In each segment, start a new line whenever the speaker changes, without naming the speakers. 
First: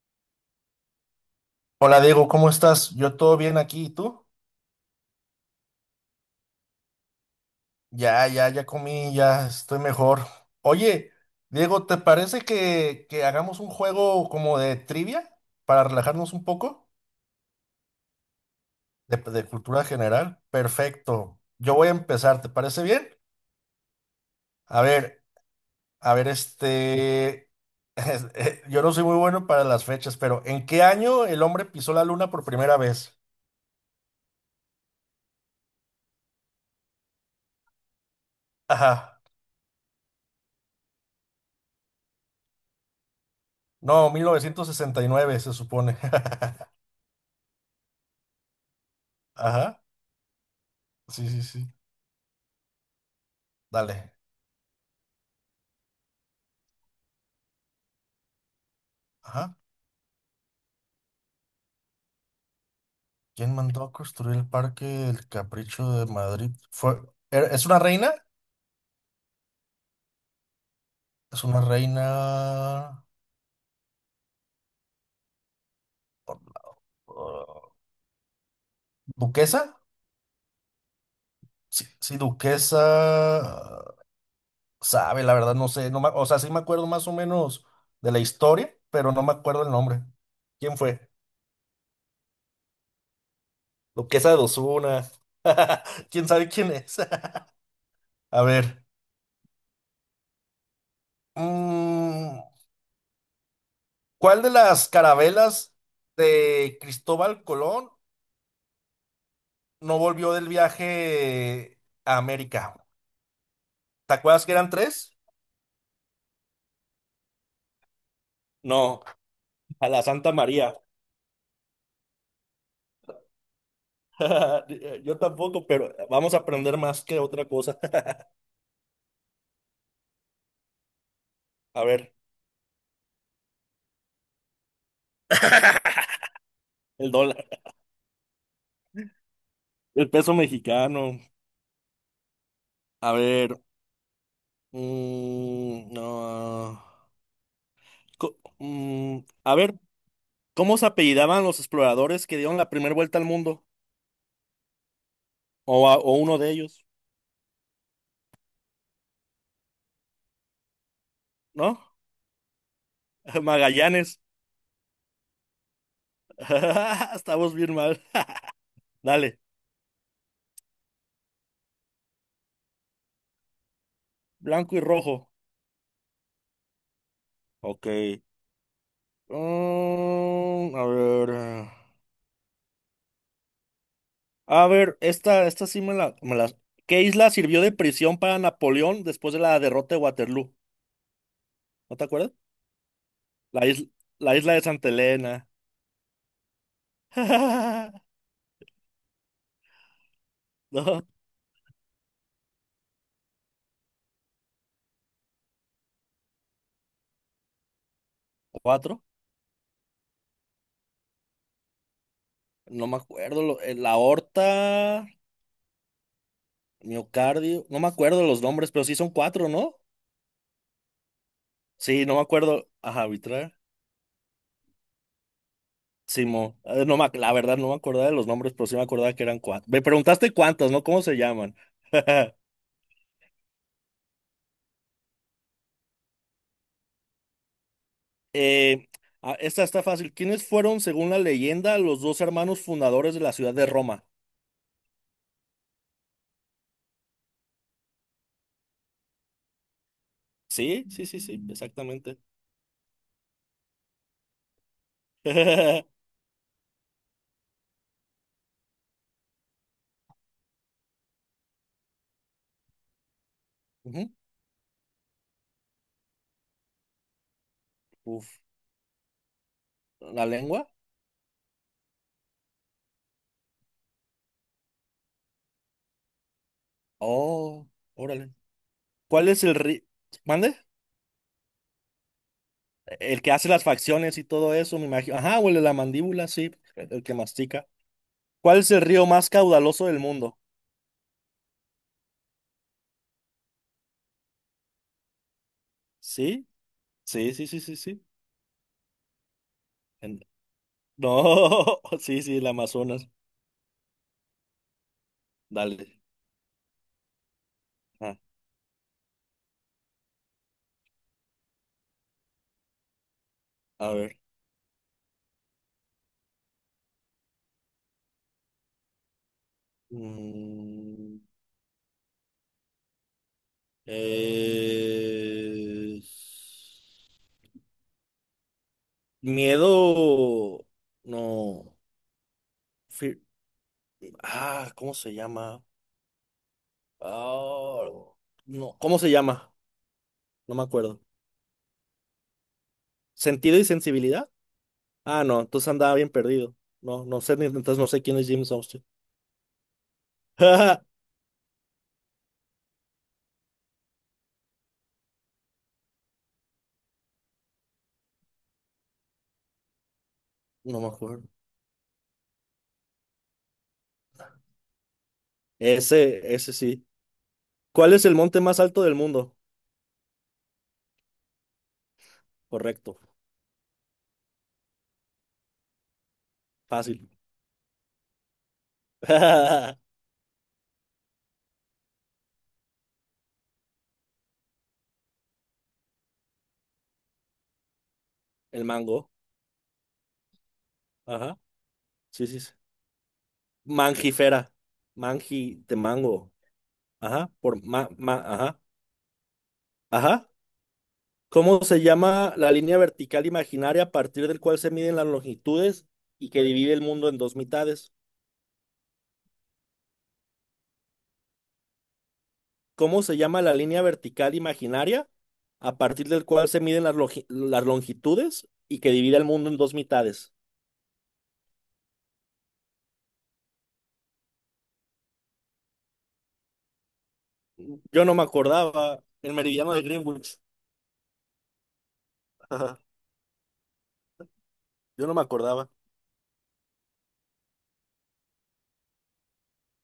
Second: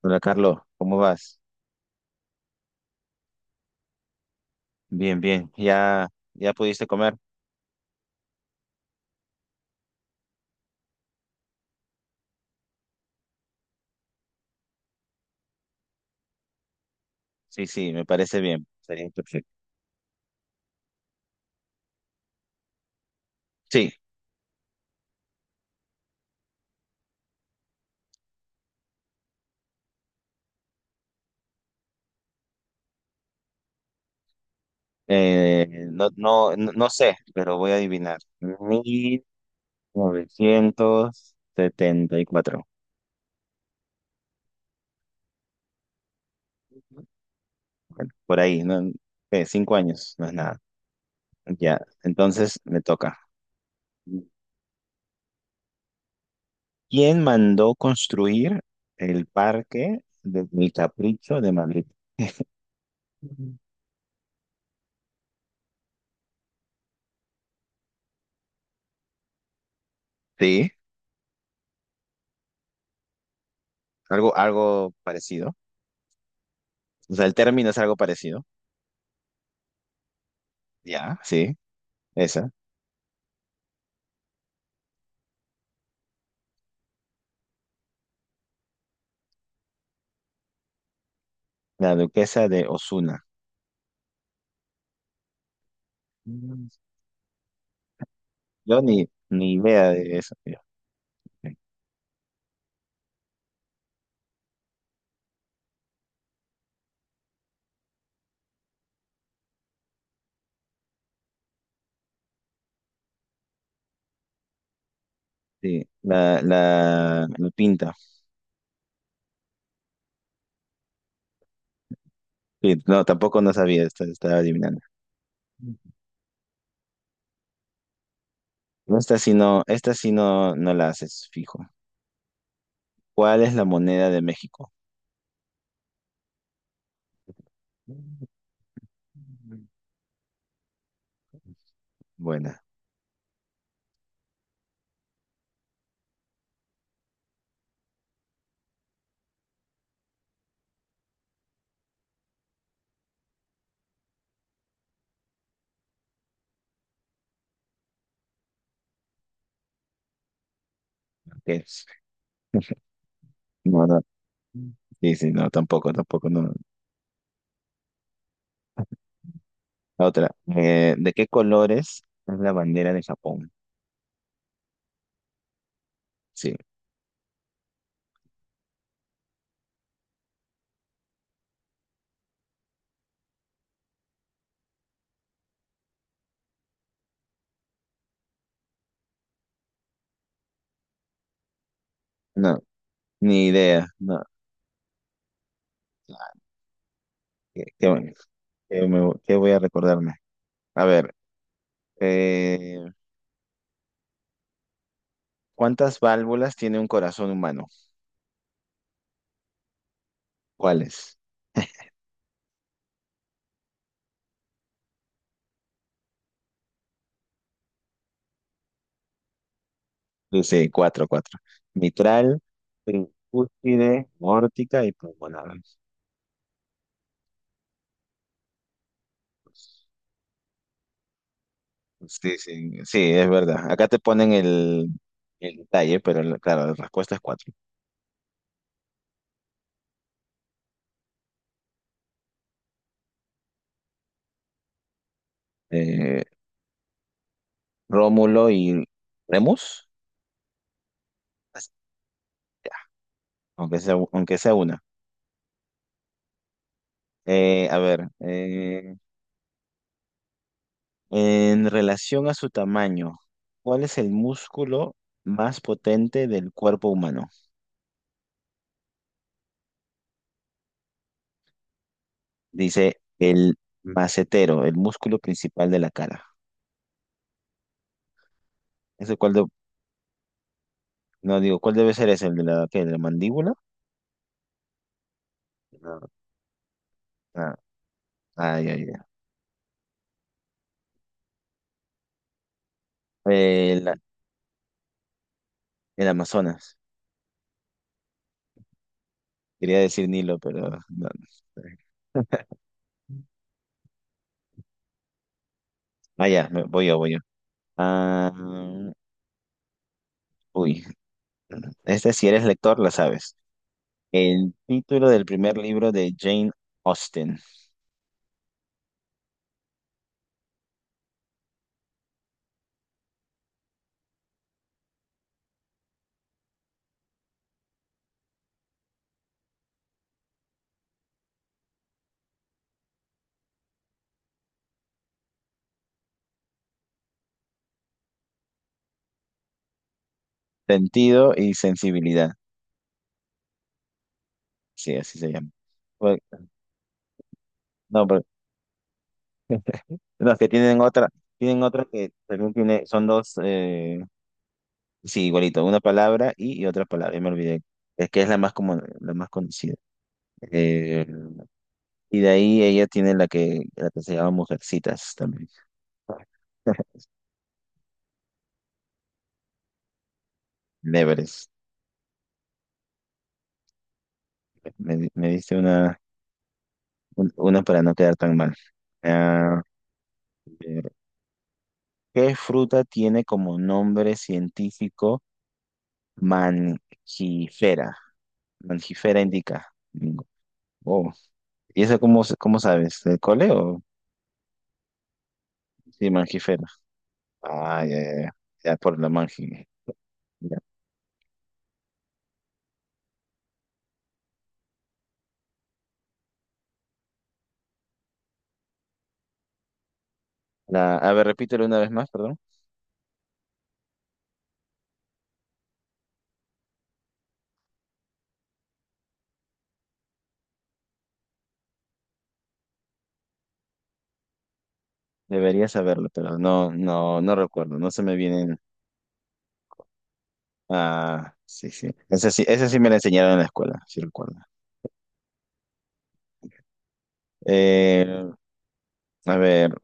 Hola Carlos, ¿cómo vas?
Hola Diego, ¿cómo estás? Yo todo bien aquí, ¿y tú?
Bien, bien. ¿Ya, ya pudiste comer?
Ya, ya, ya comí, ya estoy mejor. Oye, Diego, ¿te parece que hagamos un juego como de trivia para relajarnos un poco?
Sí, sí, me parece bien. Sería
De
perfecto.
cultura general. Perfecto. Yo voy a empezar, ¿te parece bien?
Sí,
A ver, a ver, es- Yo no soy muy bueno para las fechas, pero ¿en qué año el hombre pisó la luna por primera vez?
no, no sé, pero voy a adivinar.
Ajá.
1974.
No, 1969 se supone.
Bueno, por ahí, ¿no? ¿Qué? Cinco
Ajá.
años, no es nada.
Sí, sí, sí.
Ya, entonces me toca.
Dale.
¿Quién mandó construir el
Ajá.
parque del Capricho de Madrid?
¿Quién
Ujú.
mandó a construir el parque del Capricho de Madrid? ¿Es una reina?
Sí,
¿Es una reina
algo parecido. O sea, el
uh,
término es algo parecido.
duquesa?
Ya, sí,
Sí, sí,
esa.
duquesa. uh, Sabe, la verdad, no sé. No me- O sea, sí me acuerdo más o menos de la historia, pero no me acuerdo el nombre. ¿Quién fue?
La duquesa de Osuna.
Duquesa de Osuna. ¿Quién sabe
Mm,
quién es? A
Yo
ver.
ni idea de eso, tío.
mm, ¿Cuál de las carabelas de Cristóbal Colón no volvió del viaje a América? ¿Te acuerdas que eran tres?
Sí, la pinta.
No, a la Santa María.
Sí, no, tampoco no sabía, estaba adivinando.
Yo tampoco, pero vamos a aprender más que otra cosa.
No, esta sí no, esta sí no, no la haces, fijo.
A ver,
¿Cuál es la moneda de México?
el dólar, el peso mexicano.
Buena,
A ver, no, co- mm, a ver, ¿cómo se apellidaban los exploradores que dieron la primera vuelta al mundo? O uno de ellos, ¿no?
ok. No, no.
Magallanes.
Sí, sí, no, tampoco, tampoco, no.
Estamos bien mal. Dale,
La otra. ¿De qué colores es la bandera de Japón?
blanco y rojo.
Sí,
Ok. A ver. A ver, esta sí me la. ¿Qué isla sirvió de prisión para Napoleón después de la derrota de Waterloo? ¿No te acuerdas?
no, ni
La
idea,
isla,
no.
la isla de Santa Elena.
Ah, qué, qué bueno. ¿Qué voy a recordarme? A
¿No?
ver, eh, ¿cuántas válvulas tiene un corazón humano?
¿Cuatro?
¿Cuáles?
No me acuerdo. La aorta, miocardio. No me acuerdo los nombres, pero sí son cuatro, ¿no?
Dice cuatro, cuatro.
Sí, no me
Mitral,
acuerdo. Ajá, arbitrar.
tricúspide, aórtica y pulmonar.
Simo. No me ac- La verdad, no me acordaba de los nombres, pero sí me acordaba que eran cuatro. Me preguntaste cuántas, ¿no? ¿Cómo se llaman?
Sí, sí, sí, es verdad. Acá te ponen el detalle, claro, la respuesta es cuatro.
Eh, ah, esta está fácil. ¿Quiénes fueron, según la leyenda, los dos hermanos fundadores de la ciudad de Roma?
Eh, Rómulo y Remus.
Sí, sí, sí, sí,
Así,
exactamente.
ya, aunque sea una. A ver, en relación a su tamaño, ¿cuál es el
Ujú.
músculo más potente del cuerpo humano?
Uf, ¿la lengua?
Dice el macetero, el músculo principal de la cara.
Oh, órale.
¿Ese
¿Cuál
cuál
es
de-
el ri... ¿Mande?
no digo, ¿cuál debe ser ese? ¿El de la, qué, de la
El que hace
mandíbula?
las facciones y todo eso, me imagino. Ajá, huele la
No.
mandíbula, sí, el que
Ah,
mastica.
ah,
¿Cuál es
ya,
el
ya.
río más caudaloso del mundo?
El, el
Sí,
Amazonas.
sí, sí, sí, sí, sí.
Quería decir
En,
Nilo, pero no.
no, sí, sí, el Amazonas. Dale.
Ah, ya, voy yo, voy yo.
Ah,
Ah, uy, este si eres lector, la sabes.
a ver.
El título del primer libro de Jane Austen.
Mm. Eh, Miedo, no. Fear- ah, ¿cómo se llama? Ah, no, ¿cómo se llama? No me acuerdo.
Sentido y sensibilidad.
¿Sentido y sensibilidad?
Sí, así
Ah,
se
no,
llama.
entonces andaba bien
Pues,
perdido. No, no sé, entonces no sé
no,
quién
pero
es James Armstrong.
los que tienen otra que también tiene, son dos, sí, igualito, una palabra y otra palabra, ya me olvidé. Es que es la más común, la más conocida.
No me
Eh,
acuerdo.
y de ahí ella tiene la que se llama Mujercitas también.
Ese sí. ¿Cuál es el monte más alto del mundo?
Leveres.
Correcto,
Me diste una,
fácil.
una para no quedar tan mal. Ah, ¿qué fruta tiene como nombre científico mangifera?
El mango.
Mangifera indica. Oh.
Ajá, sí, sí, sí.
¿Cómo sabes? ¿Del cole o
Mangifera. Mangi de
sí,
mango.
mangifera?
Ajá,
Ah, ya, ya, ya.
ajá,
Ya, por la mangi,
ajá.
ya.
¿Cómo se llama la línea vertical imaginaria a partir del cual se miden las longitudes y que divide el mundo en dos mitades?
La, a ver, repítelo una vez más, perdón.
¿Cómo se llama la línea vertical imaginaria a partir del cual se miden las longitudes y que divide el mundo en dos mitades?
Debería saberlo, pero no, no, no recuerdo. No se
Yo no
me
me
vienen.
acordaba. El meridiano de Greenwich.
Ah, sí, sí. Esa sí, esa
Ajá,
sí me la enseñaron en la escuela, sí recuerdo.
yo no me acordaba.
Eh, a ver,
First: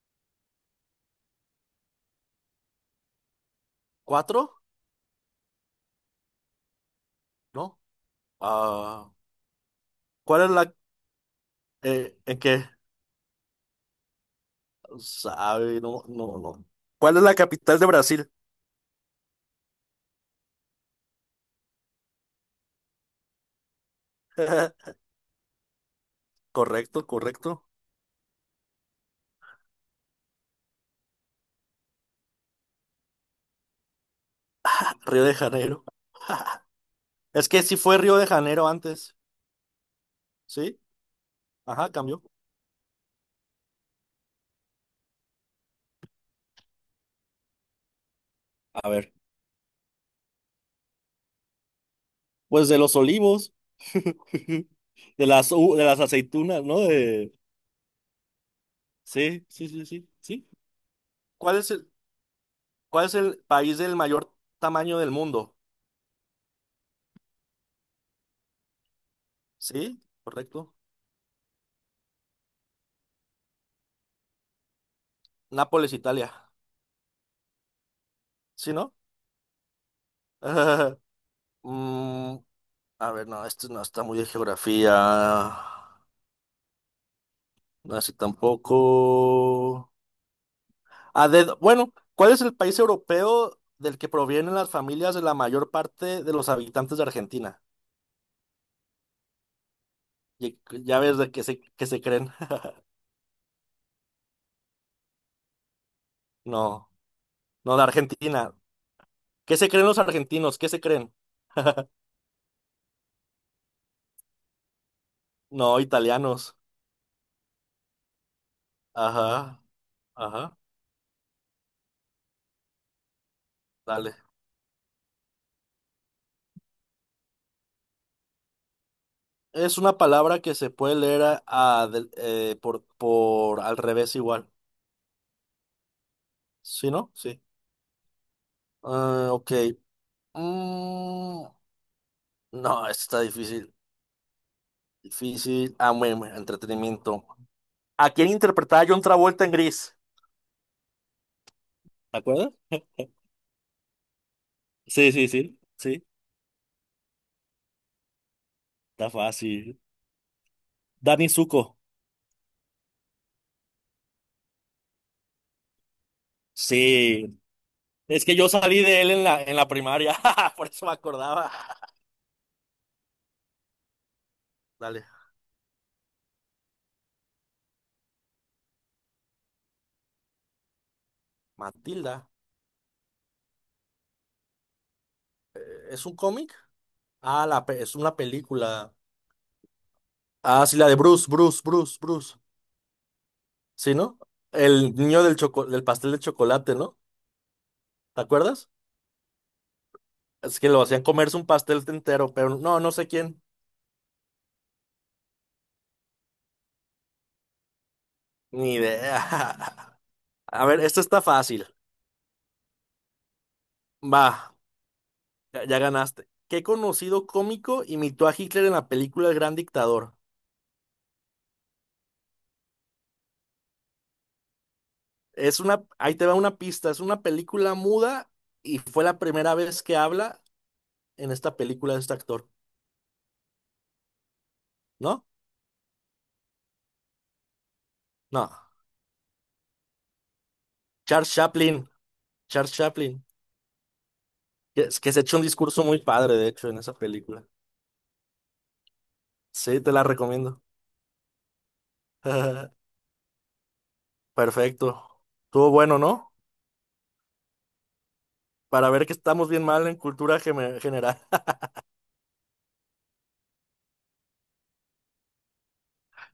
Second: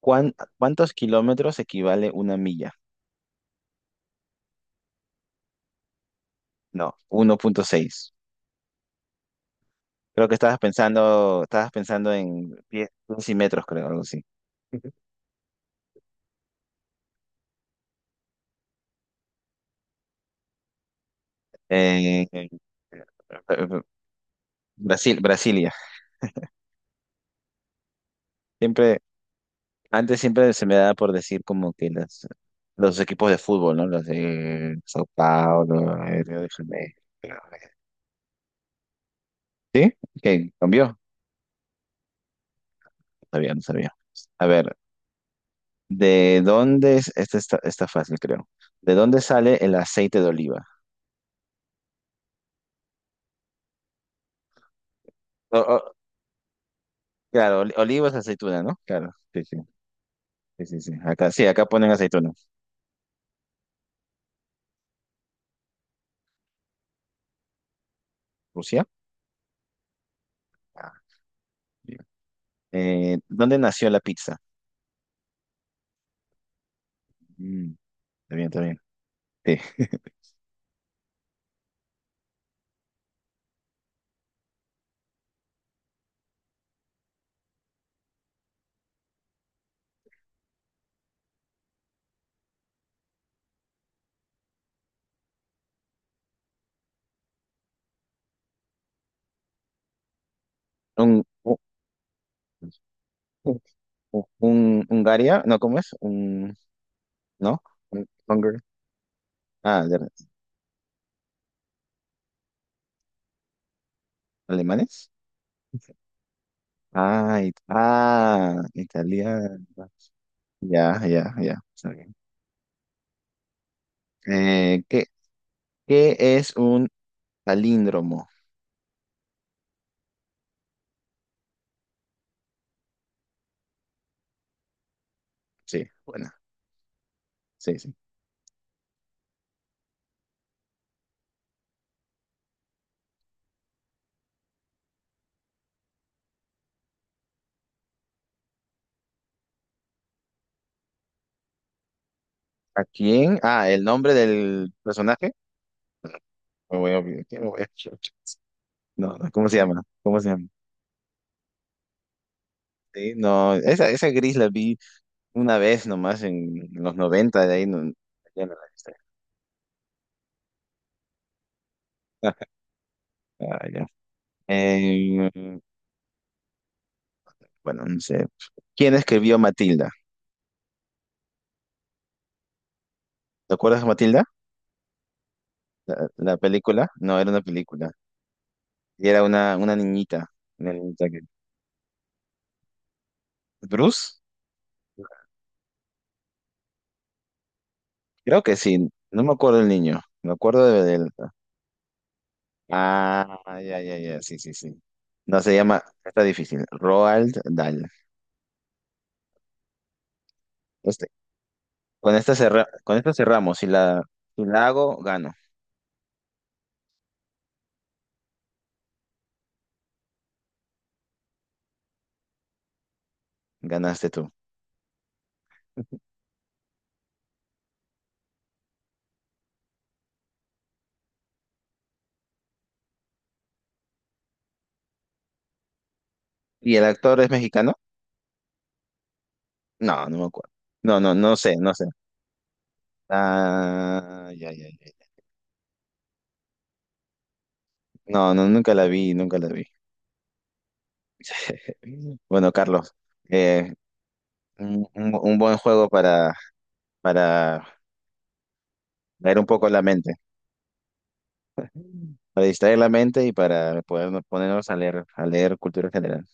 ¿cuán- ¿cuántos kilómetros equivale una milla?
¿Cuatro?
No, uno punto
¿No?
seis.
Ah,
Creo que
¿cuál es la...
estabas pensando
¿en
en
qué?
pies, pies y metros, creo, algo así.
Sabe, no, no, no. ¿Cuál es la capital de Brasil?
Eh, eh, eh, Brasil, Brasilia.
Correcto, correcto.
Siempre, antes siempre se me daba por decir como que las, los equipos de fútbol, ¿no? Los de Sao
Río de Janeiro.
Paulo, Río de Janeiro.
Es que sí fue Río de Janeiro antes,
¿Sí? Ok,
¿sí?
cambió.
Ajá, cambió.
No sabía, no sabía. A ver, ¿de dónde es? Esta está, está fácil, creo.
A
¿De
ver,
dónde sale el aceite de oliva?
pues de los olivos, de las,
O-
u- de
o-
las aceitunas, ¿no? De...
claro, oliva es aceituna, ¿no? Claro, sí,
Sí,
sí.
sí, sí, sí, sí.
Sí, sí, sí. Acá, sí,
¿Cuál
acá
es
ponen
el,
aceituna.
cuál es el país del mayor tamaño del mundo?
¿Rusia?
¿Sí? Correcto.
Ah, bien. ¿Dónde nació la pizza?
Nápoles, Italia.
Mm. Está bien, está
¿Sí,
bien.
no?
Sí.
Mm, a ver, no, esto no está muy de geografía. No, así tampoco. A dedo. Bueno, ¿cuál es el país europeo del que provienen las familias de la mayor parte de los habitantes de Argentina? Y- Ya ves
Un,
de qué
un,
qué se creen.
Hungaria, no, ¿cómo es? Un,
No,
¿no?
no, de
Un,
Argentina.
Hunger-
¿Qué se
ah,
creen los
de-
argentinos? ¿Qué se creen?
Alemanes.
No, italianos.
Ah,
Ajá,
italiano.
ajá,
Ya, ya, ya. Está bien.
dale.
Eh, ¿qué, ¿Qué es un palíndromo?
Es una palabra que se puede leer por al revés igual.
Sí, bueno,
¿Sí, no? Sí.
sí, sí.
Ah, ok. Mm, no, esto está difícil. Difícil. Ah, bueno, entretenimiento. ¿A quién interpretaba John Travolta en Gris? ¿Te acuerdas?
¿A quién? Ah, el nombre del
Sí, sí,
personaje.
sí, sí,
Me voy a olvidar, ¿qué me voy a-
está
No, no, ¿cómo se
fácil.
llama? ¿Cómo se llama?
Danny Zuko,
Sí, no, esa gris la vi. Una vez nomás en los
sí.
90 de ahí no,
Es que
ya
yo
no la
salí
viste.
de él en la primaria, por eso me acordaba.
Ah, ya.
Dale.
Eh, bueno, no sé. ¿Quién escribió Matilda?
Matilda.
¿Te acuerdas de Matilda?
¿Es
¿La,
un
la
cómic?
película? No, era una
Ah,
película.
es una película.
Y era una niñita.
Ah,
Una
sí, la de
niñita que...
Bruce, Bruce, Bruce, Bruce. ¿Sí,
¿Bruce?
no? El niño del pastel de chocolate, ¿no? ¿Te
Creo que
acuerdas?
sí. No me acuerdo del niño. Me
Es
acuerdo
que lo
de,
hacían
del...
comerse un pastel entero, pero no, no sé quién.
Ah, ya, ya, ya. Sí, sí, sí. No, se llama... Está difícil. Roald Dahl.
Ni idea. A ver, esto
Este,
está fácil.
con esta cerramos. Si la, si
Va.
la hago, gano.
Ya, ya ganaste. ¿Qué conocido cómico imitó a Hitler en la película El Gran Dictador?
Ganaste tú.
Es una, ahí te va una pista, es una película muda y fue la primera vez que habla en esta película de este actor, ¿no?
¿Y el actor es mexicano?
No,
No, no me acuerdo. No, no,
Charles
no sé, no sé.
Chaplin, Charles Chaplin,
Ah, ya, ya,
que,
ya.
que se echó un discurso muy padre, de hecho, en esa película.
No, no, nunca la vi, nunca la vi.
Sí, te la recomiendo.
Bueno, Carlos, eh,
Perfecto.
un buen
Estuvo
juego
bueno, ¿no?
para
Para ver que
leer un
estamos bien
poco la
mal en
mente,
cultura general.
para distraer la mente y para poder ponernos a leer cultura general.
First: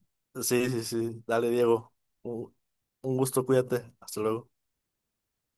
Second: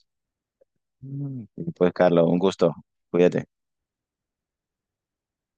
Sí, sí, sí.
Mm.
Dale,
Y pues,
Diego.
Carlos, un
un
gusto.
un
Cuídate.
gusto, cuídate. Hasta luego.